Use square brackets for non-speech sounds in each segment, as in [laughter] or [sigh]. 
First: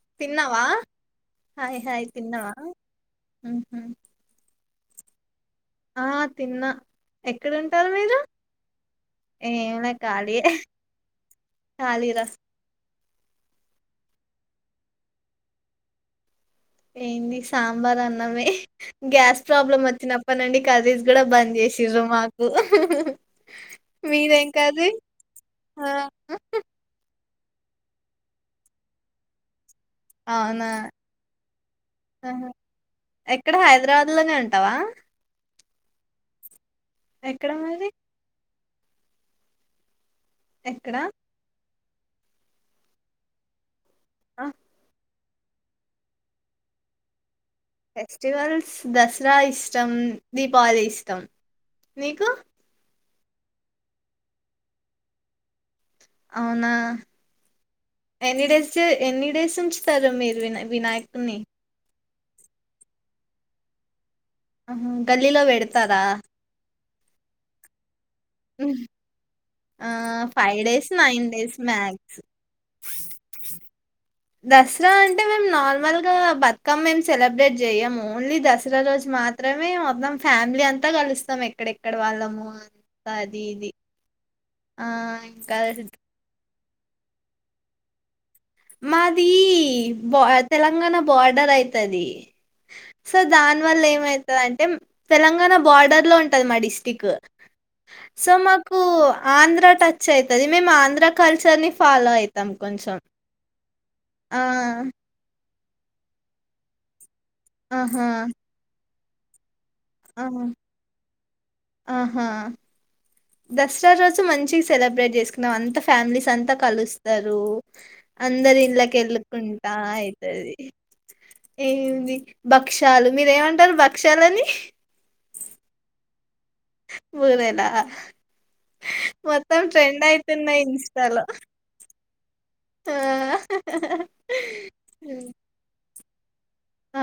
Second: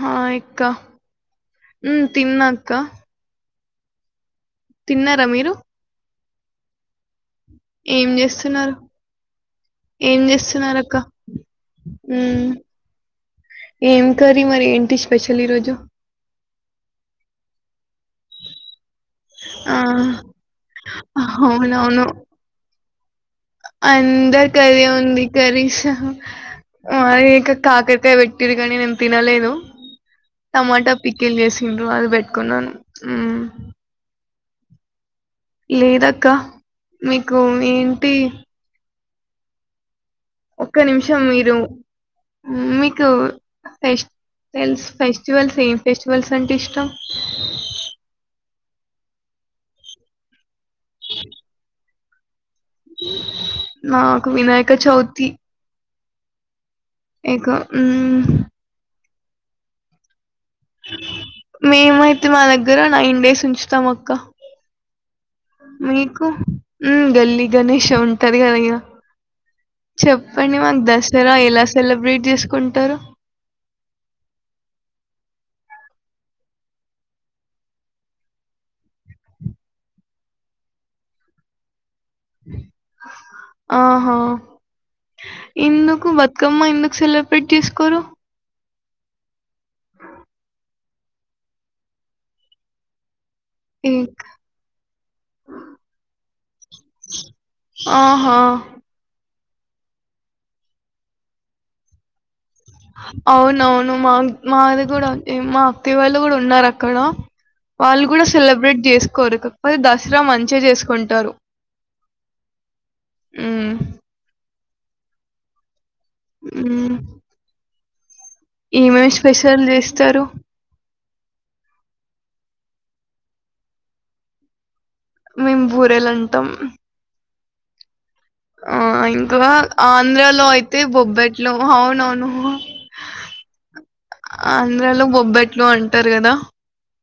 Hi తిన్నవా అక్క hi um, hi తిన్నా తిన్నవా అక్క ఉహ్మ్ తిన్నారా మీరు ఆ తిన్నా ఎక్కడుంటారు ఏం మీరు చేస్తున్నారు ఏంలే ఏం ఖాళీయే చేస్తున్నారు అక్క ఖాళీరా ఉమ్ ఏం కరీ మరి ఏంటి స్పెషల్ ఈరోజు ఏందీ సాంబార్ అన్నమే గ్యాస్ ఆ, ప్రాబ్లమ్ వచ్చినప్పనుండి కరీస్ కూడా బంద్ చేసిరు మాకు అందరీ మీదేం కదే కర్రీ ఉంది కరీస్ ఆ మరి కా కాకరకాయ పెట్టిరు గానీ నేను తినలేను అవునా టమాటా పికిల్ చేసిండ్రు అది ఆహా పెట్టుకున్నాను ఉమ్ తవా లేదక్క మీకు ఎక్కడ మరి ఏంటి ఒక్క ఎక్కడ నిమిషం మీరు మీకు ఆ ఫెస్ట్వెల్స్ ఫెస్ స్టివల్స్ ఏం ఫెస్టివల్స్ అంటే ఇష్టం ఫెస్టివల్స్ దసరా ఇష్టం దీపావళి ఇష్టం నీకు నాకు వినాయక చౌతి అవునా ఎకొ ఉమ్ ఎన్ని డేస్ ఎన్ని డేస్ ఉంచుతారు మీరు వినా వినాయకున్ని తే మా దగ్గర నైన్ డేస్ ఉంచుతాం అక్క ఉమ్ గల్లీలో పెడతారా ఉమ్ గల్లీ గణేష ఉంటాది గద ఇగ ఆ! చెప్పండి మాకు డేస్, దసరా డేస్ ఎలా మ్యాక్స్. సెలబ్రేట్ చేసుకుంటారు దసరా అంటే మేము నార్మల్ గా బతుకమ్మ ఎం సెలబ్రేట్ చెయము ఓన్లీ దసరా రోజు మాత్ మాత్రమే మొత్తం ఫ్యామిలీ అంతా కలుస్తాం ఎక్కడెక్కడ వాళ్ళము అంత అది ఇది ఆహా ఆహ్ ఇంకా అదే సిద్ కమ్మ ఎందుకు సెలబ్రెట్ చేసుకోరు మాది బ తెలంగాణ బార్డర్ అయితది స్ సొ దాని వల్ల ఏ ఏమైతదంటే తెలంగాణ బార్డర్ లో ఉంటది మా డిస్టిక్ సొ ఆహా మకూ ఆ ఆంధ్ర టచ్ అయితది మేము ఆంధ్ర కల్చర్ని ఫాలో అయితం కొంచెం అవునవును మా ఆ! మాది గూడా ఉంది మా అత్తయ్య వాళ్ళు గూడా ఉన్నారు అక్కడ ఆహా! వాళ్ళు గూడా సెలబ్రేట్ చేసుకోరు కాకపోతే దసరా ఆ! మంచిగా చేసుకుంటారు ఆహా మ్మ్ దసరా రోజు మంచిగ సెలబ్రేట్ చేసుకున్నం అంత ఫ్యామిలీస్ అంతా మ్మ్ కలుస్తరూ అందరి ఏమేమి స్పెషల్ ఇండ్లకెళ్ళుకుంటా చేస్తారు అయితది ఏముంది భక్షాలు మీరేమంటరు భక్ష్యాలని మేము బూరేలు అంటాం బురెలేనా ఆ ఇంకా ఆంధ్రాలో అయితున్నాయి అయితే ఇన్‌స్టాలో. బొబ్బెట్లు అవునవును ఆ! ఆంధ్రాలో హ్మ్. బొబ్బెట్లు అంటారు గదా ఆ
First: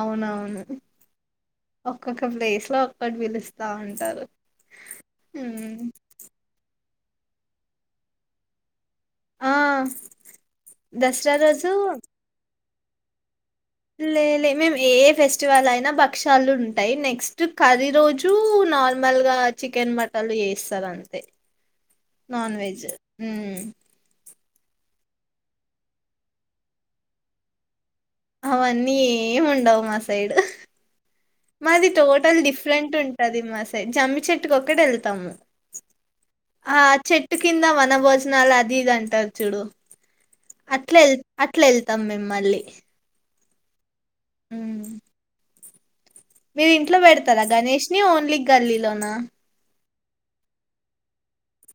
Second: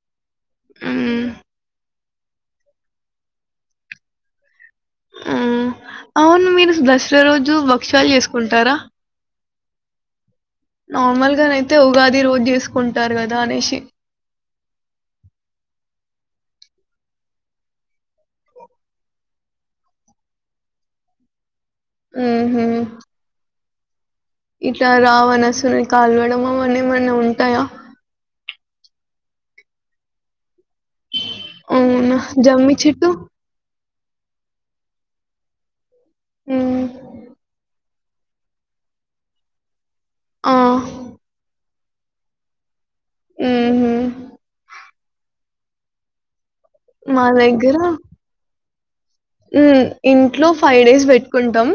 అవునవ్ మ్ ఒక్కొక్క ప్లేస్ లో ఒక్కటి పిలుస్తా ఉంటారు ఆ హ్మ్. అవును మీరు దసరా రోజు భక్షాలు చేసుకుంటారా ఆ దసరా నార్మల్గానైతే రోజు ఉగాది రోజు చేసుకుంటారు గద్ లే లే మేము ఏ ఫెస్టివల్ అయినా భక్షాలు ఉం టాయ్ నెక్స్ట్ కర్రీ రోజు నార్మల్ గా చికెన్ మటన్లు చేస్తరు అంతే నాన్ వెజ్ హు మ్ ఇట్ల రావణాసురుని కాలువడం అవన్నీ ఏమన్న ఉంటయా అవన్నీ ఏం ఉండవు మా సైడ్ మాది అవునా టోటల్ జమ్మి డిఫరెంట్ చెట్టు ఉంటది మా సైడ్ జేమ్మి చెట్టు ఒక్కొటేళ్తాము అ మ్మ్. చెట్టు కింద వన్ వన భోజనాలు అది ఇదంటారు చూడు ఆ అట్లే అట్లేల్ తమ్ మేమ్ మళ్ళీ మ్ హు మ్ మీరు ఇంట్లో మా పెడుతరా గణేష్ ని ఓన్లీ గల్లీలోనా మ్ ఇంట్లో ఫై డేస్ పెట్టుకుంటం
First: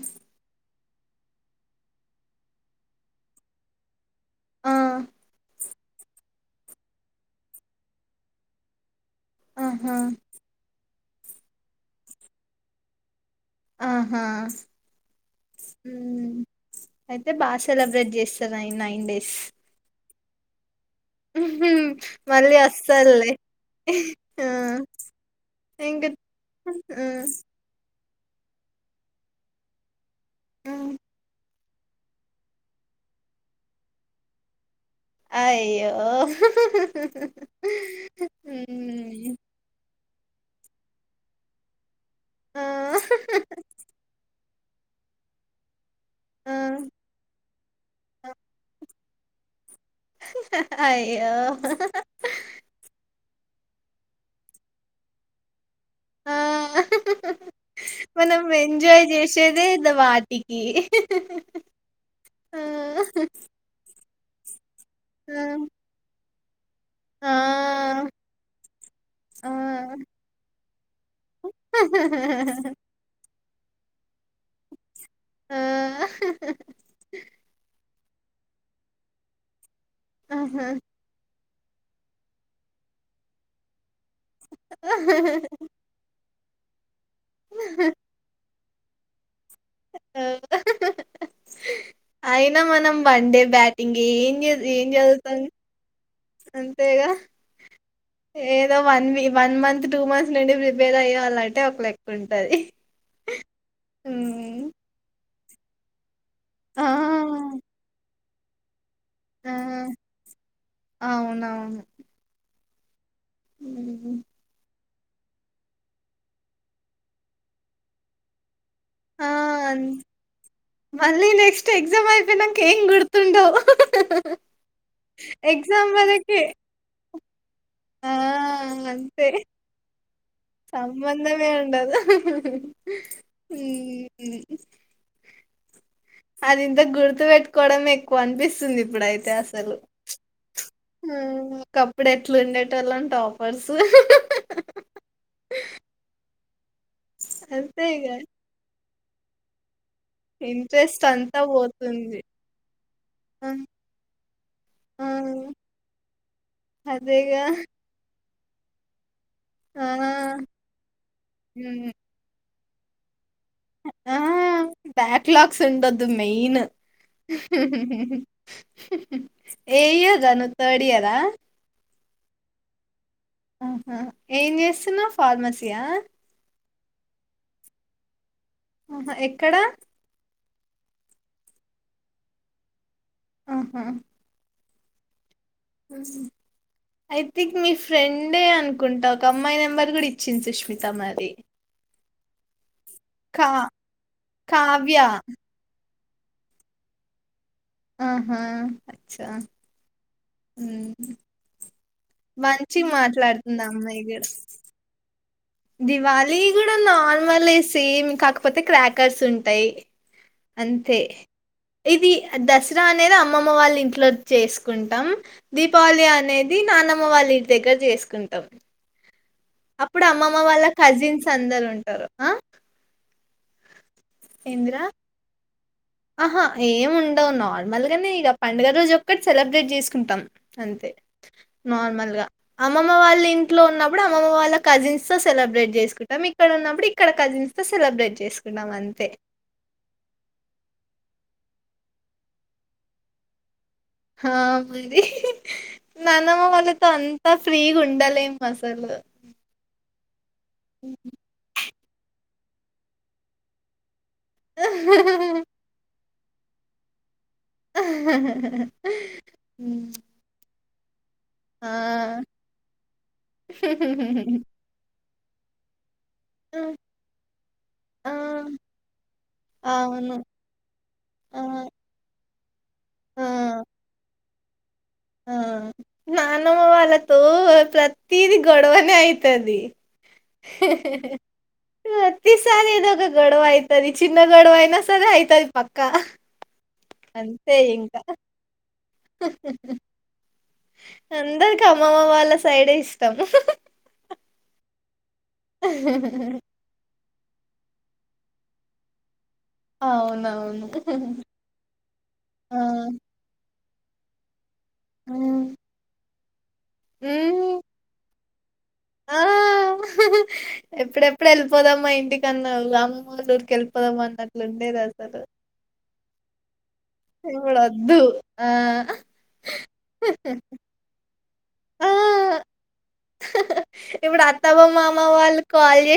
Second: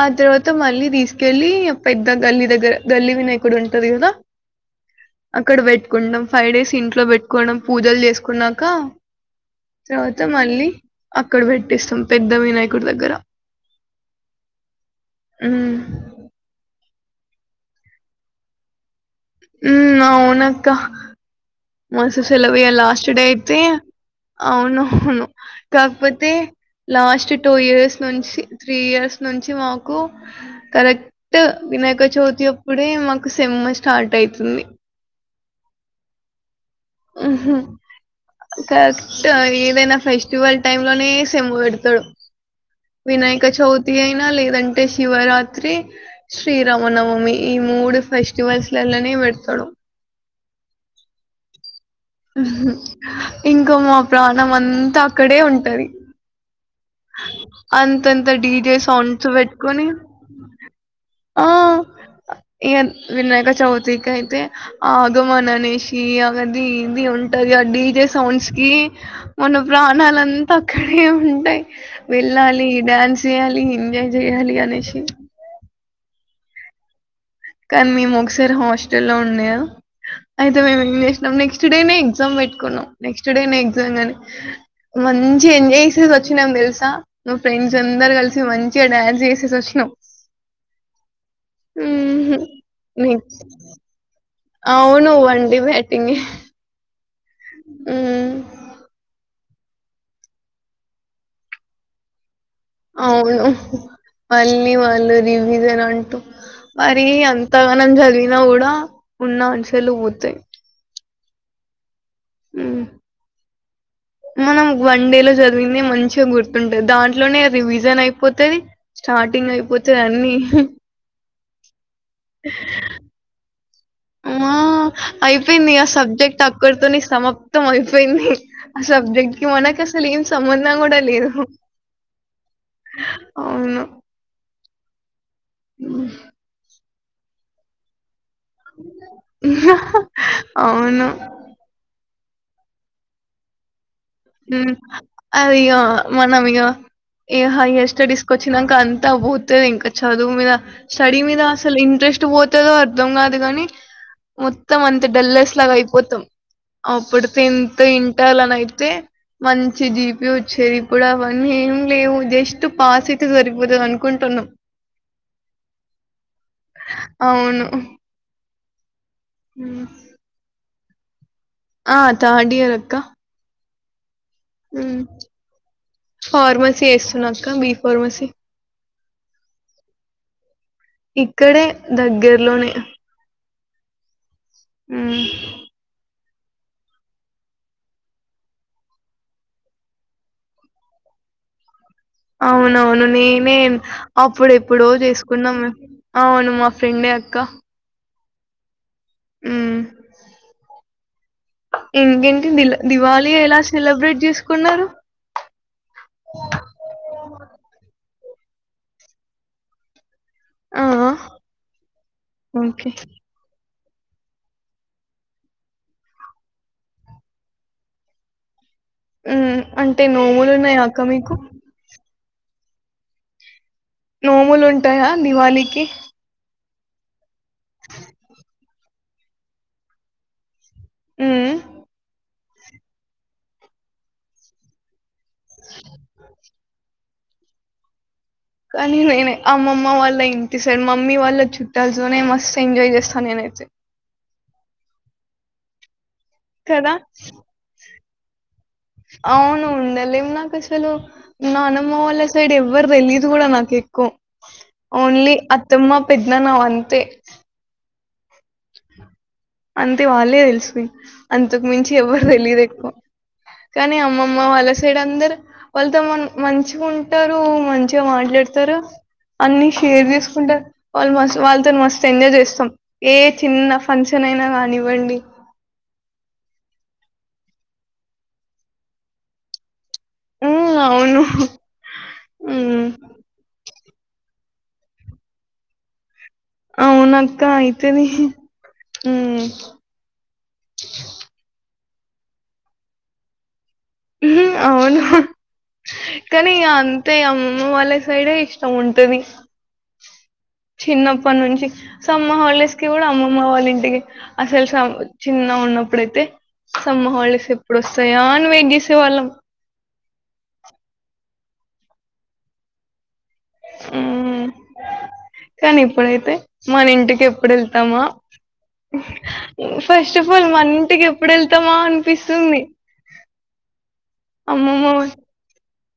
ఆ తర్వాత మళ్ళీ తీసుకెళ్ళి పెద్ద గల్లీ దగ్గర గల్లీ వినాయకుడు ఉంటది గదా ఆ! అక్కడ పెట్టుకుంటం ఫై డేస్ ఇంట్లో పెట్టుకోడం పూజలు చేసుకున్నాక ఆహా! తర్వాత మళ్ళీ అక్కడ పెట్టెస్తాం పెద్ద వినాయకుడి దగ్గర ఆహా మ్ అయితె బా సెలబ్రేట్ చేస్తరైన నైన్ డేస్ హు మ్ అవునక్క మస్త్ మళ్ళీ సెలెబ్ ఇగ లాస్ట్ డే వస్తారులే ఐతే ఆ అవునవును ఇంక కాకపోతే హ్మ్ లాస్ట్ టూ ఇయర్స్ నుంచి త్రీ ఇయర్స్ నుంచి మాకు హ్మ్ కరెక్ట్ వినాయక చవితి అప్పుడే మాకు సేమ్మ్ స్టార్ట్ అయితుంది అయ్యో కరెక్ట్ హ్మ్ ఏదైనా ఫెష్ స్టివల్ టైం లనే సేమ్మ్ పెడుతాడు ఆ వినాయక చవితి అయినా లేదం టే శివరాత్రి ఆ శ్రీరామనవమి ఈ మూడు ఫెస్టివల్స్లానే పెడతడు అయ్యో ఇంక మా ప్రాణం అంతా అక్కడే ఉంటది ఆ అంతంత మనం డీజే ఎంజాయ్ సౌండ్స్ చేసేదే పెట్టుకొని ఇదె వాటికి ఆ ఇగ వినాయక చవితికి అయితే ఆ ఆగమన్అనేసి అది ఇ ఇది ఉంటది ఆ డీజే సౌండ్స్ కి ఆ మన ప్రాణాలు అంత అక్కడే ఉంటయ్ వెళ్ళాలి డ్యాన్స్ చేయాలి ఎంజాయ్ చేయాలి అనేశి ఆ కానీ మేము ఒకసారి హాస్టల్ ఉన్నయ అయితే ఆ. మేము ఏం చేసినం నెక్స్ట్ నెక్స్ట్ డేనే ఎగ్జామ్ పెట్టుకునం నెక్స్ట్ డేనే ఎగ్జామ్ అని మంచి ఎంజాయ్ చేసెసి ఓచ్ చ్చినం తెలుసా మా ఫ్రెండ్స్ అందరు కలిసి మంచి డాన్స్ చేసి వచ్చినం అయిన మనం వన్ డే బ్యాటింగ్ ఏ ఏం అవును చదుతం వన్డే బ్యాటింగే అంతేగా ఏదో వన్ వి వన్ మంత్ టూ మంత్స్ నుండి ప్రిపేర్ అయ్యేలాంటే ఒక లెక్క ఉంటంది అవును ఉమ్ మళ్ళీ వాళ్ళు రివిజన్ అంటూ ఆ మరి అంతగనం చదివిన కూడ ఉన్న ఆ ఆన్సర్లు పొతయ్ అవునవును ఉ ఉమ్ మనం వన్ డే లో చదివింది మంచిగా గుర్తుంటది దాంట్లొనే రివిజన్ అయిపోతది ఆ స్టార్టింగ్ అన్- అయిపొతది అన్నీ మళ్ళీ నెక్స్ట్ ఎగ్జామ్ అయితేయ్ నాకు ఏం గుర్త్ ఉండవ్ అయిపొయింది ఆ సబ్జెక్ట్ అక్కడితొనె సమప్ మోత్తం ఆ అయిపోయింది. ఆ అంతే సబ్జెక్ట్ కి మనక్ అసలు ఏం సంబంధం కూడ లేదు సంబంధమే ఉండదు అవును ఉమ్ ఉ అదింత గుర్తు పెట్టుకొడమే క్కువ అనిపిస్తుంది ఇప్పుడయితే అసలు అవును. అప్పుడు ఎట్ల ఉండేటోళ్ళం అంట టాపర్సు న ఏ హైయర్ అంతేగా స్టడీస్ కి వచ్చినాక అంత ఉత్తదె ఇంకా చదువు మీద ఇంట్రెస్ట్ స్టడీ అంతా మీద అసలు పోతుంది ఇంట్రెస్ట్ పోతదొ అర్ధం కాదు ఆ గని మొత్తం అంత ఆ డల్లర్స్ లాగా అయిపొతం అప్పుడు అదేగా టెన్త్ ఇ పెట్టాలనియితే మంచి ఆ జీపి వచ్చేది ఇప్పుడు అవన్నీ ఏం ఉమ్, లేవు జస్ స్ట్ పాస్ అయితే సరిపోతది ఆ ఆ అనుకుంటున్నాం. బ్యాక్లాగ్స్ ఉండొదు మెయిన్ అవును. ఏ హ్మ్. ఇయర్ రా నువ్ తార్డ్ ఇయరా ఆ తార్డ్ ఇయర్ అక్క ఆహా ఏం చెస్తునవ్ ఫార్మసీ ఆ చేస్తున్న అక్క బి ఫార్మసి ఆహ ఎక్కడ ఇక్కడే దగ్గర లోనే ఆహా ఉ ఉం ఐ థింక్ మీ ఫ్రెండే అనుకుంట ఒక అమ్మాయి నెంబర్ కూడ ఇచ్చింది సుష్మిత మరి అవునవును కా నేనే అప్పుడు ఎప్పుడో కావ్య తిసుకున్నాం అవును మా ఫ్రెండే అక్క ఆహా అచ్చా ఉమ్ మ్ ఇంకేంటి దిల దివాళి ఎలా మాట్లాడుతుంది ఆ అమ్మాయి సెలబ్రేట్ కూడా చేసుకున్నరు దివాళీ కూడ నార్మలే సేమ్ కాకపోతే క్రాకర్స్ ఉంటయ్ ఆ అంతే ఆ ఇది ఆ దసరా ఓకే అనేది అమ్మమ్మ వాళ్ళ ఇంటి ఇట్లా చేసుకుంటాం దీపావళి అనేది నానమ్మ వాళ్ళ ఇంటి దగ్గర చేసుకుంటాం ఉమ్ అంటే అపుడు అమ్మమ్మ నోములు వాళ్ళ ఉన్నాయా అక్క కజిన్స్ మీకు అందరు ఉంటారు ఆ నోములు ఏందిరా ఉంటాయా దివాళికి ఆహా ఏం ఉండవ్ నార్మల్ గానే ఇగ పండగ రోజు ఒకట్ సెలెబ్రేట్ చేసుకుంటాం అంతే ఉమ్ నార్మల్ గా అమ్మమ్మ వాళ్ళ ఇంట్లో ఉన్నప్పుడు అమ్మమ్మ వాళ్ళ కజిన్స్ సో సెలబ్రేట్ చేసుకుంటాం ఇక్కడ ఉన్నప్పుడు ఇక్కడ కజిన్స్ తో సెలబ్రేట్ చేసుకుంటాం అం నేనె అమ్మమ్మ వాళ్ళ ఇంటి సైడ్ మమ్మీ వాళ్ళ చుట్టాలు తోనే మస్తు ఎంజాయ్ చేస్తాను నేనైతే హా మరి నానమ్మ వాళ్ళతో కదా అంతా ఫ్రీగా ఉండాలేము అసలు అవును ఉండలేము అసలు నాకు అసలు నాన్నమ్మ వాల్ సైడ్ ఎవరు తెలియదు కూడా నాకు ఎక్కువ ఓన్లీ అత్తమ్మ పెద్దనాన వాఅంతే [inaudible] అంతె వాళ్ళే తెలుసు అంతకు ఆ మించి ఎవ్వరు తెలియదు ఎక్కువ కానీ అమ్మమ్మ వాళ్ళ సైడ్ అందరు వాళ్ త మ మంచిగుంటారు మంచిగా మాట్లాడుతారు అన్ని ఆ షేర్ అవును. చేసుకుంటారు వాళ్ళు మ ఆ వాళ్ళతో మస్త్ ఎంజాయ్ చేస్ ఏ ఆ చిన్న ఫంక్షన్ అయినా గని ఆ నానమ్మ వాళ్ళతో ప్రతిది గొడవనే అయితది ఉమ్ అవును ప్రతిసారి ఉమ్ ఎదో ఒక గొడవ అయితది చిన్న గొడవ అయి నాసారె అయితది పక్క అవునక్క అంతే ఇంకా అయితది ఉమ్ [inaudible] అందరికి అమ్మమ్మ వళ్ళ సైడే ఇష్టం మ్ అవును కానీ ఇగ అం తే అమ్మమ్మ వాళ్ళ సైడే ఇష్టం ఉంటది అవునవ్ చిన్నప్పటి నుంచి సమ్మర్ ఆ హాలిడేస్ కి కుడా అమ్మమ్మ వాళ్ళ ఇంటికి అసలు స చిన్న ఉన్నపుడైతే సమ్మర్ హాలిడేస్ హ్మ్ ఎప్పుడోస్తాయా అన్ ఆ ఎప్పుడెప్పుడు వెళ్ళిపోదామ్మా ఇంటికన్నా అమ్మల్ కెళ్పోపొదామాన్నట్లు ఉండేది అసలు ప్పుడైతే మన ఇంటికేప్పుడు ఇప్పుడు వద్దు వెళ్తామా ఆ ఫస్ట్ అఫ్ ఫాల్ మన ఇంటికేప్ ప్పుడేళ్తామా ఆ అనిపిస్తుంది అమ్మమ్మ వాల్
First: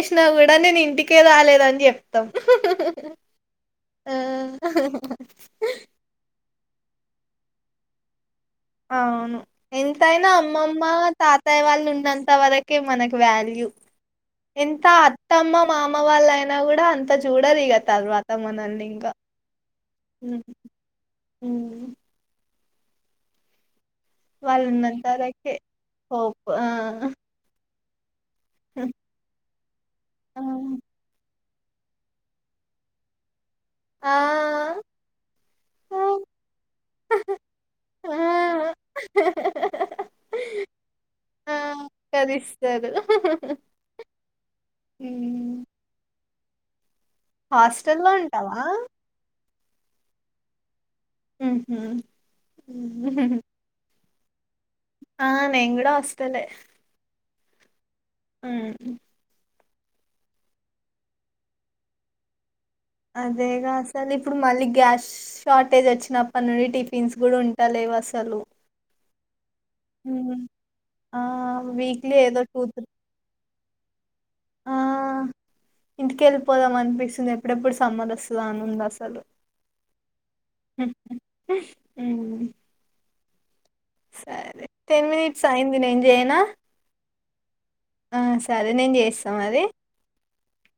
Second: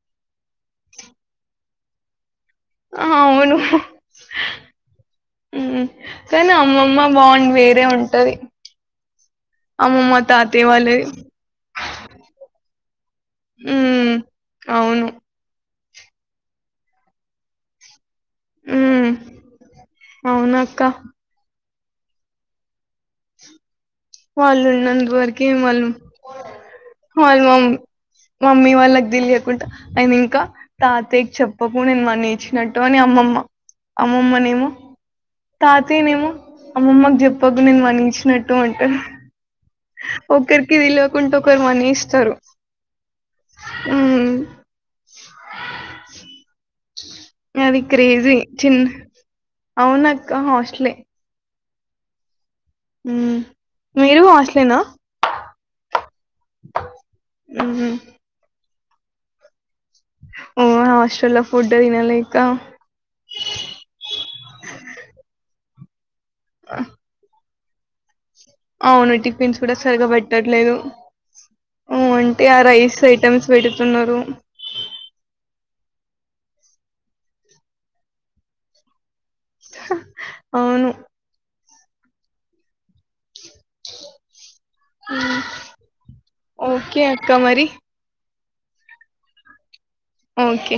చ్చిన కూడా నేను ఇంటికె రాలేదని చెప్తాం ఆ ఆవును ఆ మ్ కాన్ అం మ్మమ్మ బాండ్ వేరె ఉంటది అవును అమ్మమ్మ ఎంతైనా తాతయ్య అమ్మమ్మ వాళ్ళది తాతయ్య వాళ్ళు ఉన్నంత వరకే మనక్ వాల్యూ మ్మ్ ఎంత అవును అత్తమ్మ మ మామ వాళ్ళైనా కూడా అంత చూడరు ఇగ తర్వత్ త మ్మ్ మనలింకా హు మ్ అవునక్క మ్ వాళ్ళు ఉన్నంత ఉన్నంతవరికే వరకే వాళ్ళు హోప్ ఆ వాళ్ళు మమ్ మమ్మీ వాళ్ళక్ తెిలియకుండా అండ్ ఆ ఇంకా తాతయ్యకి చెప్ ప్పకు నేను మనీ ఇచ్చినట్టు అని అమ్మమ్మ ఆ అమ్మమ్మనేమో తాతయ్యనేమో అమ్మమ్మకు చెప్పకు నేను మనీ ఇచ్చినట్టు అం హహహ ఒకరికి తెల్వకుండా ఒకరు మనీ ఇస్తారు కదిస్తారు మ్మ్ హ్మ్మ్ అది క్రేజి చిన్న అవ్నక్క హాస్ట్లే ఉహు హుహుహు మ్మ్ మీరు హస్ట్ ఆ నేన్ గుడా హస్టలే ఉహు ఊ ఓ హాస్టలో ఫుడ్ తినలేక అదేగా అసల్ ఇప్పుడు మళ్ళీ గ్యాస్ షార్టేజ్ వచ్చినప్పట్ నుండి టిఫిన్స్ గూడుంట్ టలెవసలు అవ్ను టిఫిన్స్ కూడా సరిగా పెట్టట్లేదు. ఆ ఉ వీక్లీ ఏదో అంటే ఆ టూ త్రీ రైస్ ఐటమ్స్ పెడుతున్నారు ఆ ఇంటికెళ్ళి పోదాం అన్పిస్తుంది. ఎప్పుడెప్పుడ్ సమ్మరొస్తాద అనుందసలు అవును ఉమ్ సరే టెన్ మినిట్స్ ఐంది నేన్ జైనా ఓకే అక్క మరి ఆ స్ సరే నేన్ జేస్తా మరి ఓకే